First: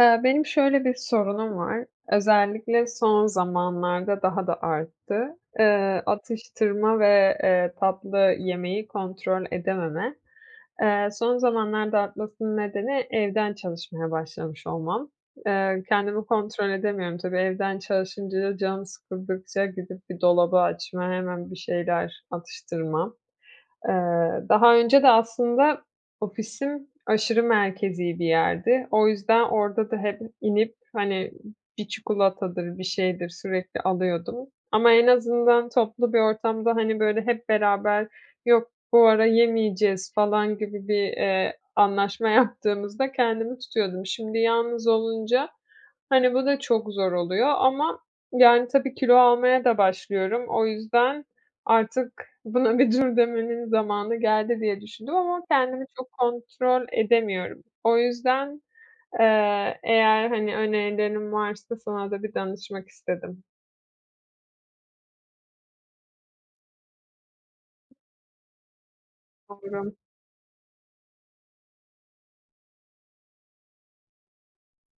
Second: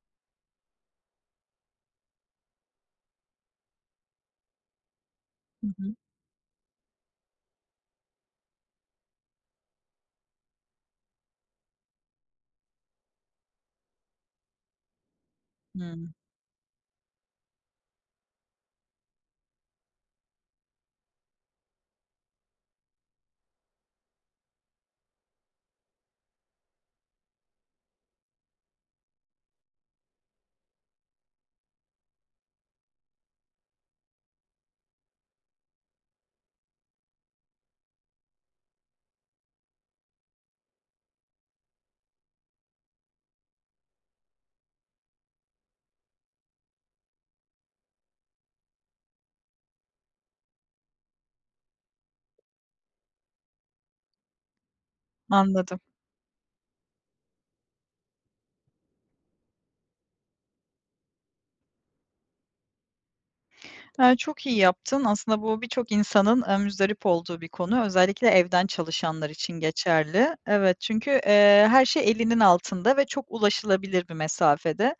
Iıı, benim şöyle bir sorunum var. Özellikle son zamanlarda daha da arttı. Hı hı. Eee, atıştırma ve, eee, tatlı yemeyi kontrol edememe. Eee, son zamanlarda artmasının nedeni evden çalışmaya başlamış olmam. Eee, Hıı. kendimi kontrol edemiyorum. Tabii evden çalışınca, canım sıkıldıkça gidip bir dolabı açma, hemen bir şeyler atıştırmam. Eee, daha önce de aslında ofisim aşırı merkezî bir yerdi. O yüzden orada da hep inip, hani, bir çikolatadır, bir şeydir sürekli alıyordum. Ama en azından toplu bir ortamda, hani, böyle, hep beraber: "Yok, bu ara yemeyeceğiz" falan gibi bir, eee, anlaşma yaptığımızda kendimi tutuyordum. Şimdi yalnız olunca, hani, bu da çok zor oluyor ama, yani, tabii, kilo almaya da başlıyorum. O yüzden artık buna bir dur demenin zamanı geldi diye düşündüm ama Anladım. kendimi çok kontrol edemiyorum. O yüzden, eee, eğer, hani, önerilerin varsa sana da bir danışmak istedim. Eee, çok iyi yaptın aslında bu birçok insanın aaa, muzdarip olduğu bir konu. Özellikle evden çalışanlar için Aynen. geçerli. Evet, çünkü, eee, her şey elinin altında ve çok ulaşılabilir bir mesafede.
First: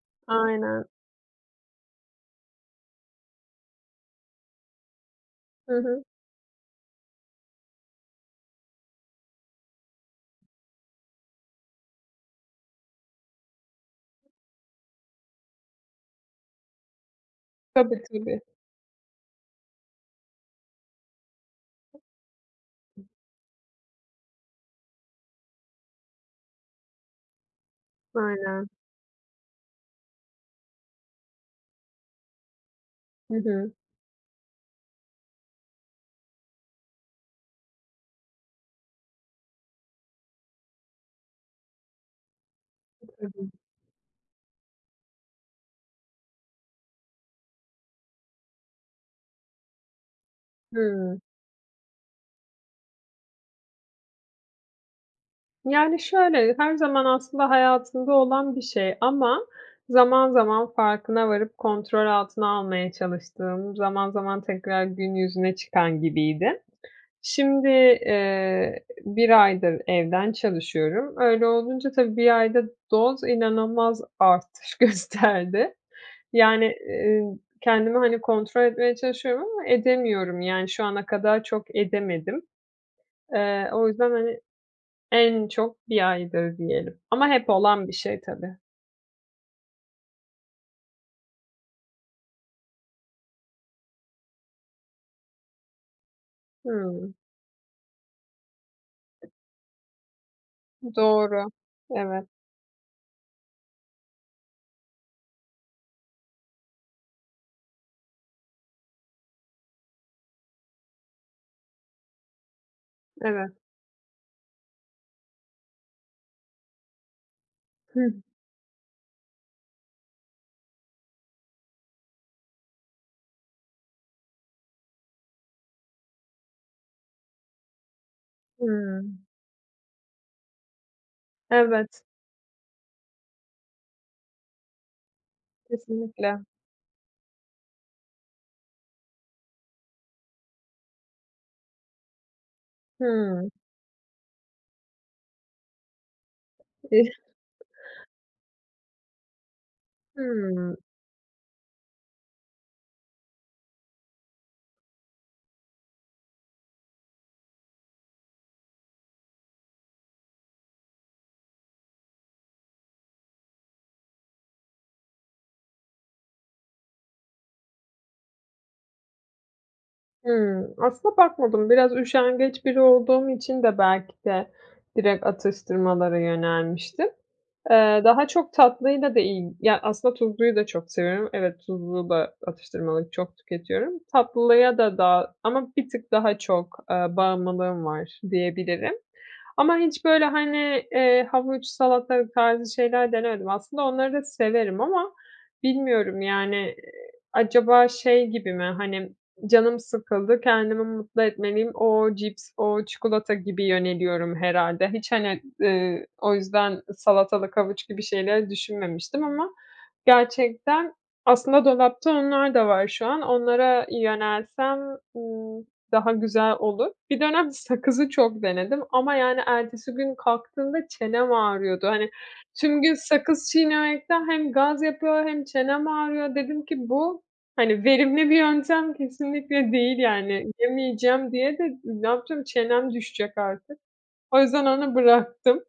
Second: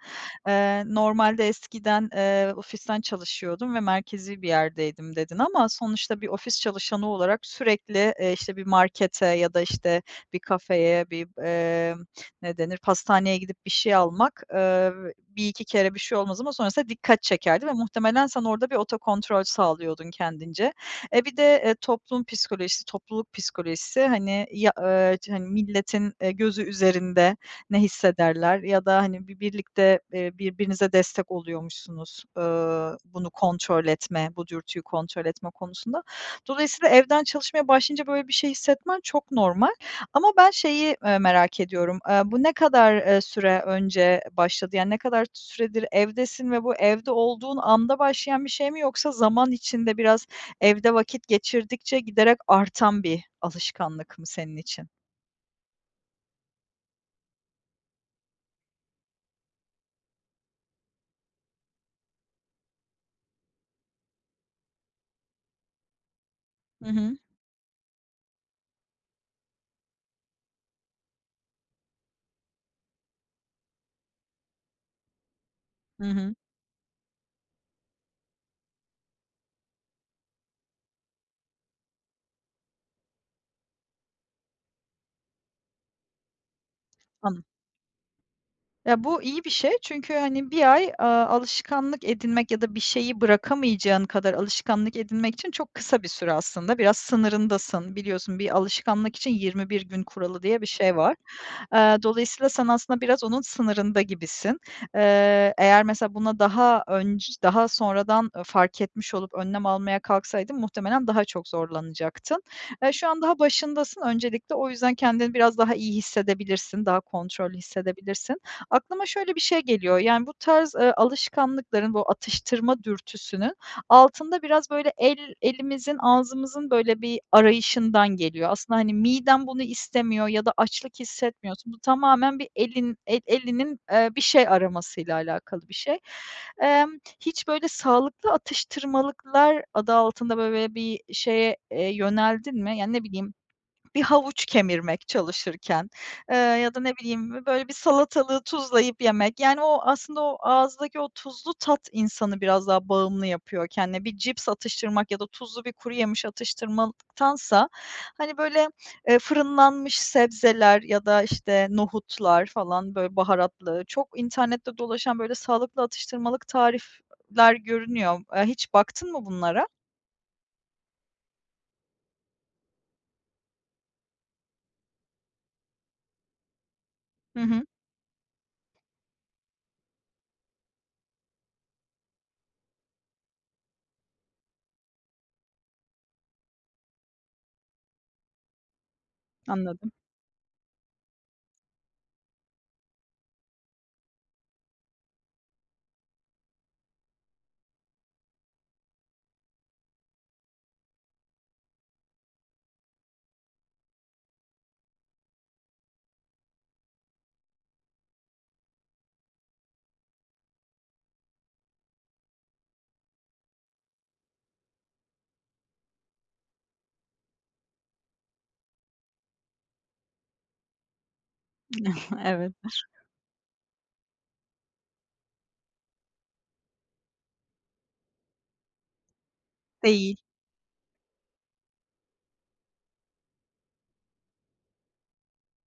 Eee, Aynen. normalde eskiden, eee, "ofisten çalışıyordum ve merkezî bir yerdeydim" dedin ama Hı hı. sonuçta bir ofis çalışanı olarak sürekli, eee, işte, bir markete ya da, işte, bir kafeye bir, eee, ne denir pastaneye gidip bir şey almak, eee, 1-2 kere bir şey olmaz ama sonrasında dikkat çekerdi ve Tabii muhtemelen ki de. sen orada bir otokontrol sağlıyordun kendince. Eee, bir de, eee, toplum psikolojisi, topluluk psikolojisi, hani, ya eee, hani, milletin, eee, gözü üzerinde ne hissederler Aynen. ya da, hani, bi birlikte, eee, birbirinize destek oluyormuşsunuz, ııı, bunu Hı hı. kontrol etme, bu dürtüyü kontrol etme konusunda. Dolayısıyla, evden çalışmaya başlayınca böyle bir şey hissetmen çok normal. Ama ben şeyi, eee, merak ediyorum; aaa, bu ne kadar, eee, [unintelligible] süre önce başladı yani ne kadar süredir evdesin ve bu evde olduğun anda başlayan bir şey mi, yoksa zaman içinde biraz evde Hıı. vakit geçirdikçe giderek artan bir alışkanlık mı senin için? Yani, şöyle, her zaman aslında hayatımda olan bir şey ama zaman zaman farkına varıp kontrol altına almaya çalıştığım, zaman zaman tekrar gün yüzüne çıkan gibiydi. Hı hı. Şimdi, eee, 1 aydır evden çalışıyorum. Öyle olunca tabii 1 ayda doz inanılmaz artış gösterdi. Hı hı. Yani, eee, ın kendimi, hani, kontrol etmeye çalışıyorum ama edemiyorum. Yani, şu ana kadar çok edemedim. Eee, o yüzden, hani, en çok 1 aydır diyelim. Ama Anladım. hep olan bir şey tabii. Ya, bu iyi bir şey çünkü hani 1 ay, aaa, alışkanlık edinmek ya da bir şeyi bırakamayacağın kadar alışkanlık edinmek için çok kısa bir süre aslında. Biraz Hımm. sınırındasın. Biliyorsun bir alışkanlık için 21 gün kuralı diye bir şey var. Doğru. Eee, Evet. dolayısıyla sen aslında biraz onun sınırında gibisin. Eee, eğer mesela buna daha önc daha sonradan, ııı, fark etmiş olup önlem almaya kalksaydın muhtemelen daha çok zorlanacaktın. Eee, şu an daha Evet. başındasın. Öncelikle o yüzden kendini biraz daha iyi hissedebilirsin, daha kontrollü Hıh. hissedebilirsin. Aklıma şöyle bir şey geliyor, yani, bu tarz, eee, alışkanlıkların, bu atıştırma dürtüsünün altında biraz, böyle, el elimizin, ağzımızın, böyle, bir arayışından geliyor. Aslında, hani, Hımm. miden bunu istemiyor ya da açlık hissetmiyorsun. Bu Evet. tamamen bir elin, el elinin, eee, bir şey aramasıyla alakalı bir şey. Kesinlikle. Emm, hiç böyle sağlıklı atıştırmalıklar adı altında, böyle, bi bir şeye, eee, yöneldin mi? Yani, ne bileyim Hımm. bir havuç kemirmek çalışırken, eee, ya da ne bileyim bö [unintelligible] böyle bir salatalığı tuzlayıp yemek. Yani, o aslında o Hımm. ağızdaki o tuzlu tat insanı biraz daha bağımlı yapıyor kendine. Bir cips atıştırmak ya da tuzlu bir kuruyemiş atıştırmal tansa hani, böyle, eee, fırınlanmış sebzeler ya da, işte, nohutlar falan, böyle, baharatlı, çok internette dolaşan, böyle, sağlıklı atıştırmalık tarifler görünüyor. Eee, hiç baktın mı bunlara? Hımm, aslında bakmadım. Biraz üşengeç biri olduğum için de belki de direkt atıştırmalara yönelmiştim. Hı hı. Eee, daha çok tatlıyla da iyi ya, aslında tuzluyu da çok seviyorum. Evet, tuzlu da atıştırmalık çok tüketiyorum. Tatlıya da daha ama bir tık daha çok, eee, bağımlılığım var diyebilirim. Ama Anladım. hiç böyle, hani, eee, havuç, salatalık tarzı şeyler denemedim. Aslında onları da severim ama bilmiyorum, yani. Eee, acaba şey gibi mi? Hani, “Canım sıkıldı, kendimi mutlu etmeliyim. O cips, o çikolata.” gibi yöneliyorum herhâlde. Hiç hani, ııı, o yüzden salatalık, havuç gibi şeyleri düşünmemiştim. Ama gerçekten, aslında dolapta onlar da var şu an. Onlara yönelsem, ımm, daha güzel olur. Bir dönem sakızı çok denedim ama, yani, ertesi gün kalktığımda çenem ağrıyordu. Hani Evet. tüm gün sakız çiğnemekten hem gaz yapıyor hem çenem ağrıyor. Dedim ki “Bu hani, verimli bir yöntem kesinlikle değil" Değil. yani. Yemeyeceğim diye de ne yapacağım? Çenem düşecek artık. O yüzden onu bıraktım.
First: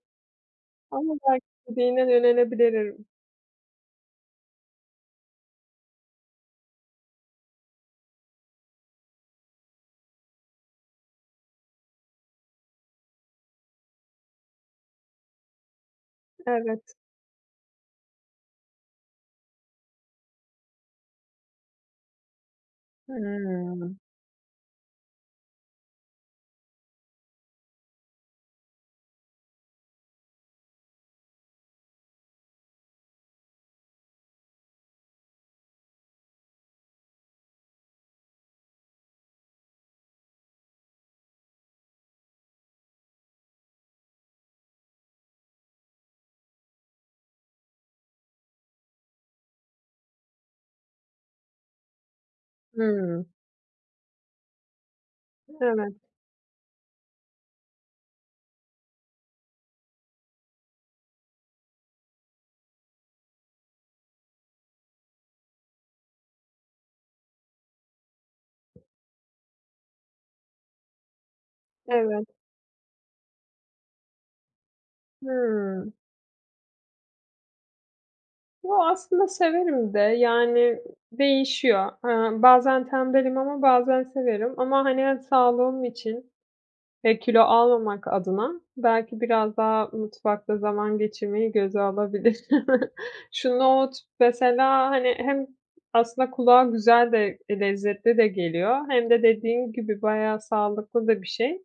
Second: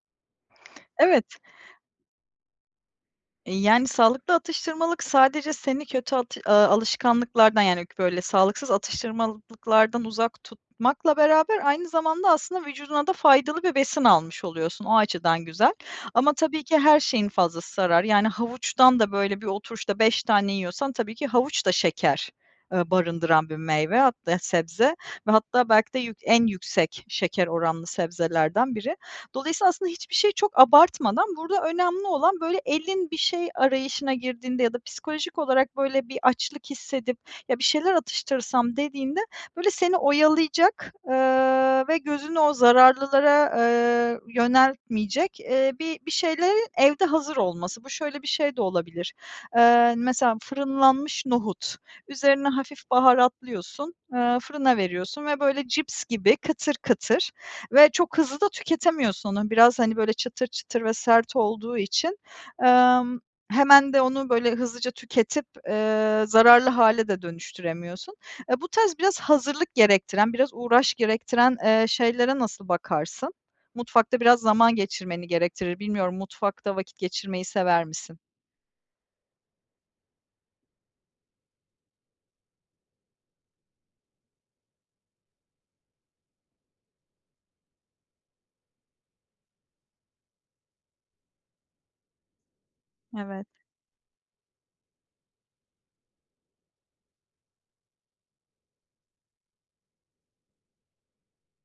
Ama Evet. belki dediğine de yönelebilirim. Eee, yani, sağlıklı atıştırmalık sadece seni kötü at eee, alışkanlıklardan, yani, böyle, sağlıksız atıştırmalıklardan uzak tutmakla beraber, aynı zamanda aslında vücuduna da faydalı bir besin almış oluyorsun. O açıdan güzel. Ama tabii ki Evet. her şeyin fazlası zarar. Yani, havuçtan da böyle bir oturuşta 5 tane yiyorsan, tabii ki havuç da şeker, eee, barındıran bir Hıı. meyve. Hatta sebze ve hatta belki de yük en yüksek şeker oranlı sebzelerden biri. Dolayısıyla aslında hiçbir şey çok abartmadan, burada önemli olan böyle elin bir şey arayışına girdiğinde ya da psikolojik olarak böyle bir açlık hissedip “Ya, bir şeyler atıştırsam.” dediğinde, böyle seni oyalayacak, eee, ve gözünü o zararlılara, eee, yöneltmeyecek, eee, bi bir şeylerin evde hazır olması. Bu şöyle bir şey de olabilir. Eee, mesela fırınlanmış nohut. Üzerine hafif Hıı. baharatlıyorsun, eee, fırına veriyorsun ve böyle Evet. cips gibi kıtır kıtır ve çok hızlı da tüketemiyorsun onu. Biraz, hani, böyle çıtır çıtır ve sert olduğu için. Emm, hemen de onu böyle hızlıca tüketip, eee, zararlı hale de dönüştüremiyorsun. Eee, bu tarz biraz hazırlık gerektiren, biraz uğraş gerektiren, eee, Evet. şeylere nasıl bakarsın? Mutfakta biraz zaman geçirmeni gerektirir. Hıı. Bilmiyorum mutfakta vakit geçirmeyi sever misin? Yoo, aslında severim de yani değişiyor. Eee, bazen tembelim. Ama bazen severim. Ama hani, eee, sağlığım için, eee, kilo almamak adına belki biraz daha mutfakta zaman geçirmeyi göze alabilirim. Evet. Şu nohut mesela, hani, hem aslında kulağa güzel de lezzetli de geliyor hem de dediğin gibi bayağı sağlıklı da bir şey.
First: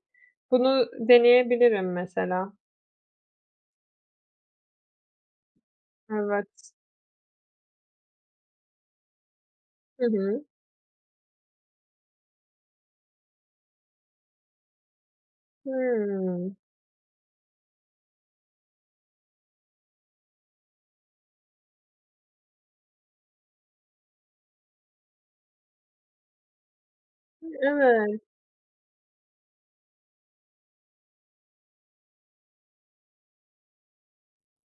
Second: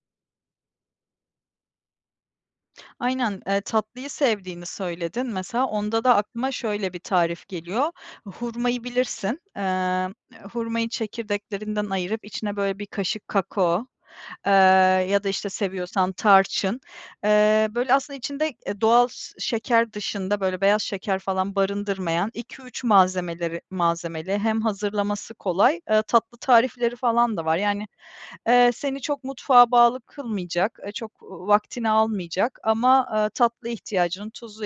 Bunu deneyebilirim mesela. Aynen, eee, tatlıyı sevdiğini söyledin, mesela onda da Evet. aklıma şöyle bir tarif geliyor. Hurmayı bilirsin. Hı Eee, hı. hurmayı çekirdeklerinden ayırıp içine böyle bir kaşık kakao, eee, ya da işte seviyorsan Hıı. tarçın. Eee, böyle aslında içinde, eee, doğal s şeker dışında, böyle, beyaz şeker falan barındırmayan 2 3 malzemeleri malzemeli hem hazırlaması kolay, eee, tatlı tarifleri falan da İ var. Yani, evet. eee, seni çok mutfağa bağlı kılmayacak, eee, çok va vaktini almayacak ama, aaa, tatlı ihtiyacını, tuzlu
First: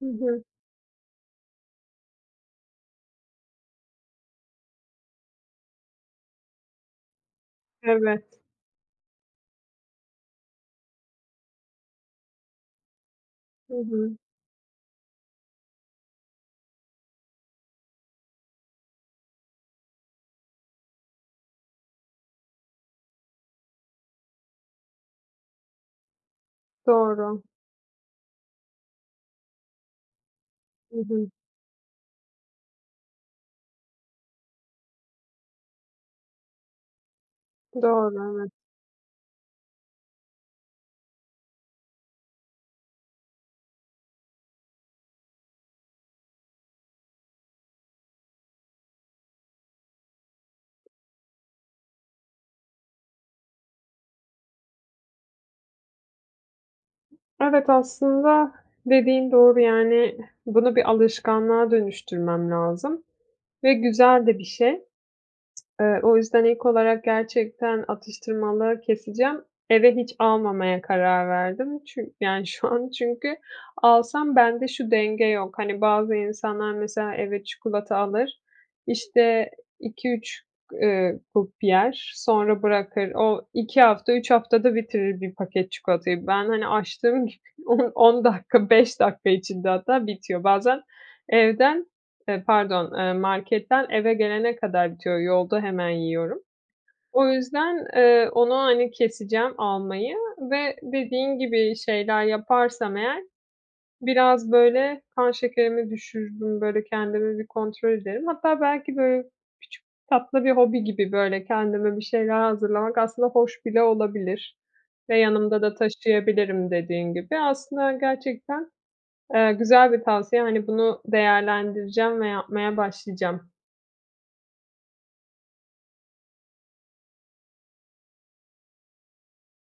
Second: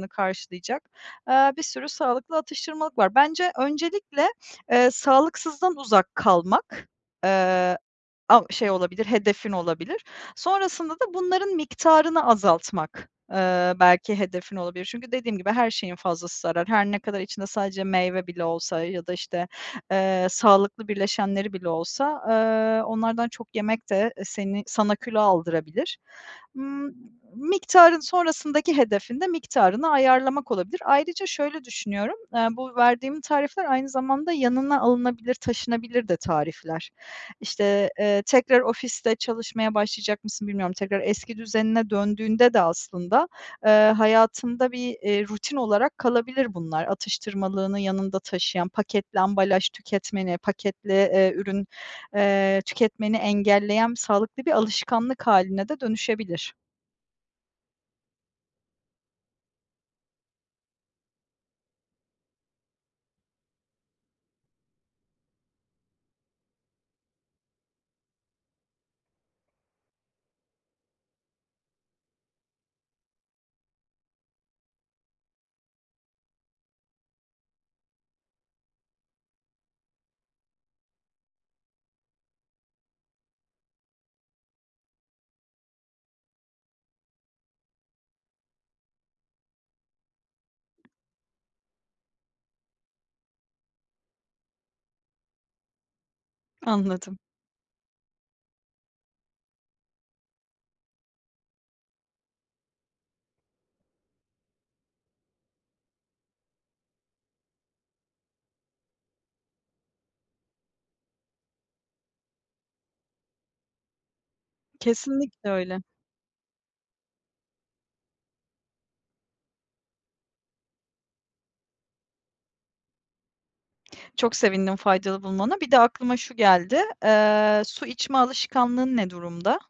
Hı hı. karşılayacak, eee, bir sürü sağlıklı atıştırmalık var. Bence öncelikle, eee, sağlıksızdan uzak kalmak, eee, Evet. av şey olabilir, hedefin olabilir. Sonrasında da bunların miktarını azaltmak, eee, Hı hı. belki hedefin olabilir. Çünkü dediğim gibi her şeyin fazlası zarar. Her ne kadar içinde sadece meyve bile olsa ya da işte, eee, sağlıklı birleşenleri bile olsa, eee, onlardan çok yemek de e seni sana kilo aldırabilir. Imm, m Doğru. miktarın sonrasındaki hedefin de miktarını ayarlamak olabilir. Hı Ayrıca hı. şöyle düşünüyorum, eee, bu verdiğim tarifler aynı zamanda yanına alınabilir, taşınabilir de tarifler. İşte, eee, Doğru, evet. tekrar ofiste çalışmaya başlayacak mısın, bilmiyorum. Tekrar eski düzenine döndüğünde de aslında, eee, hayatında bir, eee, rutin olarak kalabilir bunlar. Atıştırmalığını yanında taşıyan, paketli ambalaj tüketmeni, paketli, eee, ürün, eee, tüketmeni engelleyen sağlıklı bir alışkanlık haline de dönüşebilir. Evet, aslında dediğin doğru, yani, bunu bir alışkanlığa dönüştürmem lazım ve güzel de bir şey. Eee, o yüzden ek olarak gerçekten atıştırmalığı keseceğim. Eve hiç almamaya karar verdim. Çün yani, şu an çünkü alsam bende şu denge yok, hani, bazı insanlar mesela eve çikolata alır, işte, 2-3 g eee, grup yer, sonra bırakır. O, 2 hafta, 3 haftada bitirir bir paket çikolatayı. Ben, hani, açtığım gibi on on dakika, 5 dakika içinde hatta bitiyor. Bazen evden, eee, pardon, eee, marketten eve gelene kadar bitiyor. Yolda hemen yiyorum. Anladım. O yüzden, eee, onu, hani, keseceğim almayı ve dediğin gibi şeyler yaparsam eğer biraz, böyle, kan şekerimi düşürürüm, böyle, kendimi bir kontrol ederim. Hatta belki, böyle, küçük tatlı bir hobi gibi, böyle, kendime bir şeyler hazırlamak aslında hoş bile olabilir ve Kesinlikle yanımda da öyle. taşıyabilirim dediğin gibi. Aslında, hani, gerçekten, eee, güzel bir tavsiye, hani, bunu değerlendireceğim ve yapmaya başlayacağım. Çok sevindim faydalı bulmana. Bir de aklıma şu geldi. Eee, su içme alışkanlığın ne durumda?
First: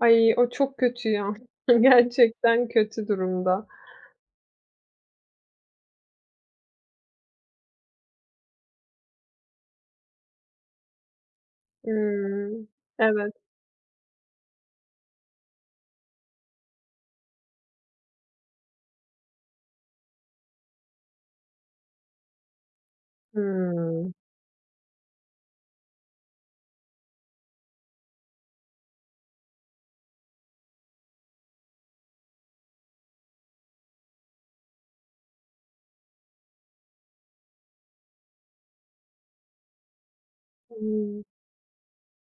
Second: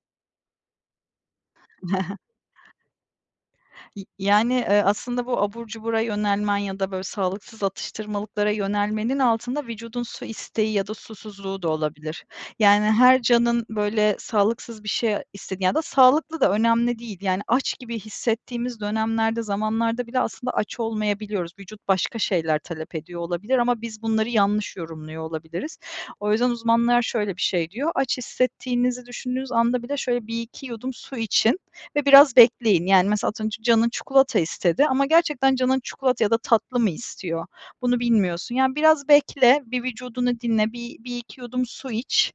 Ay o çok kötü ya. Gerçekten kötü durumda. İii, y yani, eee, aslında bu abur cubura yönelmen ya da böyle sağlıksız atıştırmalıklara yönelmenin altında vücudun su isteği ya da susuzluğu da olabilir. Hıı. Yani, her Evet. canın, böyle, sağlıksız bir şey isted ya da sağlıklı da önemli değil yani aç gibi hissettiğimiz dönemlerde, zamanlarda bile aslında aç olmayabiliyoruz. Vücut başka şeyler talep ediyor olabilir ama biz Hımm. bunları yanlış yorumluyor olabiliriz. O yüzden uzmanlar şöyle bir şey diyor: "Aç hissettiğinizi düşündüğünüz anda bile şöyle 1 2 yudum su için ve biraz bekleyin." Yani, mesela az önce canın çikolata istedi ama gerçekten canın çikolata ya da tatlı mı istiyor, bunu bilmiyorsun. Yani biraz bekle, bir vücudunu dinle, bir bir Hımm. iki yudum su iç.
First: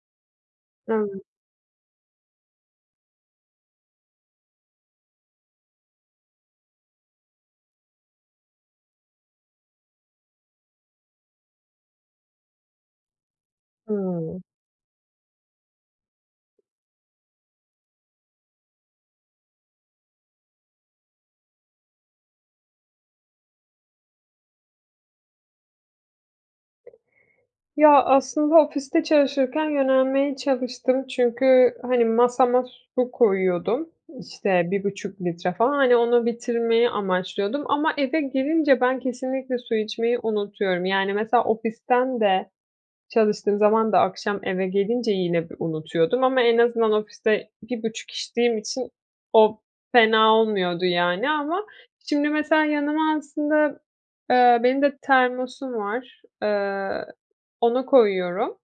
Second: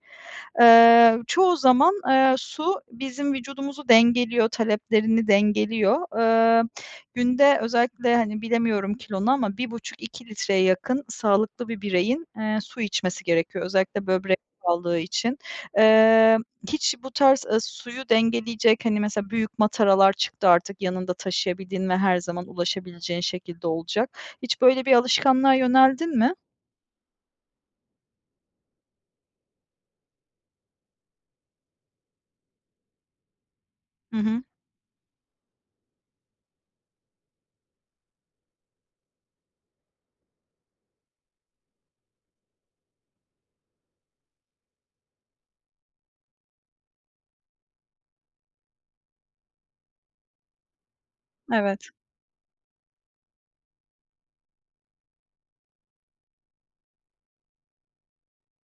Eee, Evet. çoğu zaman, eee, su bizim vücudumuzu dengeliyor, taleplerini dengeliyor. Emm, günde özellikle, hani, bilemiyorum kilonu ama 1,5-2 litreye yakın sağlıklı bir bireyin, eee, su içmesi gerekiyor, özellikle böbrek Hımm. sağlığı için. Emm, hiç bu tarz, ııı, suyu dengeleyecek, hani, mesela büyük mataralar çıktı artık, yanında taşıyabildiğin ve her zaman ulaşabileceğin şekilde olacak. Hiç böyle bir alışkanlığa yöneldin mi? Ya, aslında ofiste çalışırken yönelmeye çalıştım. Çünkü, hani, masama su koyuyordum, Hı hı. işte, 1,5 litre falan. Hani, onu bitirmeyi amaçlıyordum ama eve gelince ben kesinlikle su içmeyi unutuyorum. Yani, mesela, ofisten de çalıştığım zaman da akşam eve gelince yine b unutuyordum ama en azından ofiste 1,5 içtiğim için o fena olmuyordu, yani, ama, Evet. şimdi, mesela, yanıma aslında, eee, benim de termosum var. Eee, ona koyuyorum.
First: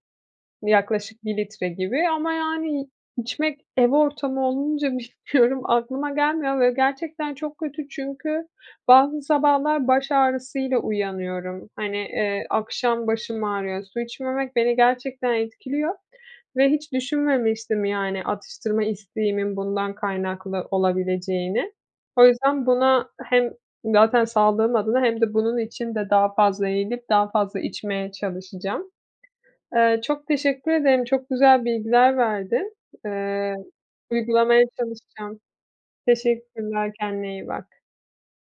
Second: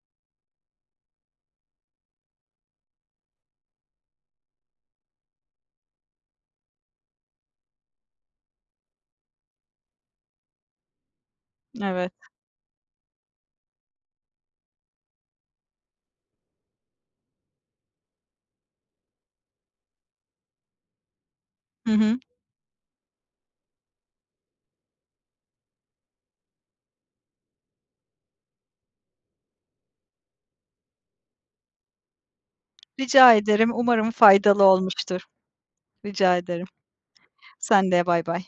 Yaklaşık 1 litre gibi ama, yani, içmek, ev ortamı olunca bilmiyorum, aklıma gelmiyor ve gerçekten çok kötü. Çünkü bazı sabahlar baş ağrısıyla uyanıyorum. Hani, Evet. eee, akşam başım ağrıyor. Su içmemek beni gerçekten etkiliyor ve hiç düşünmemiştim, yani, atıştırma isteğimin bundan kaynaklı olabileceğini. Hı hı. O yüzden buna hem zaten sağlığım adına hem de bunun için de daha fazla eğilip daha fazla içmeye çalışacağım. Eee, çok teşekkür ederim. Çok güzel bilgiler verdin. Rica Eee, ederim. Umarım faydalı uygulamaya olmuştur. çalışacağım. Rica ederim. Teşekkürler, kendine iyi bak. Sen de bye bye.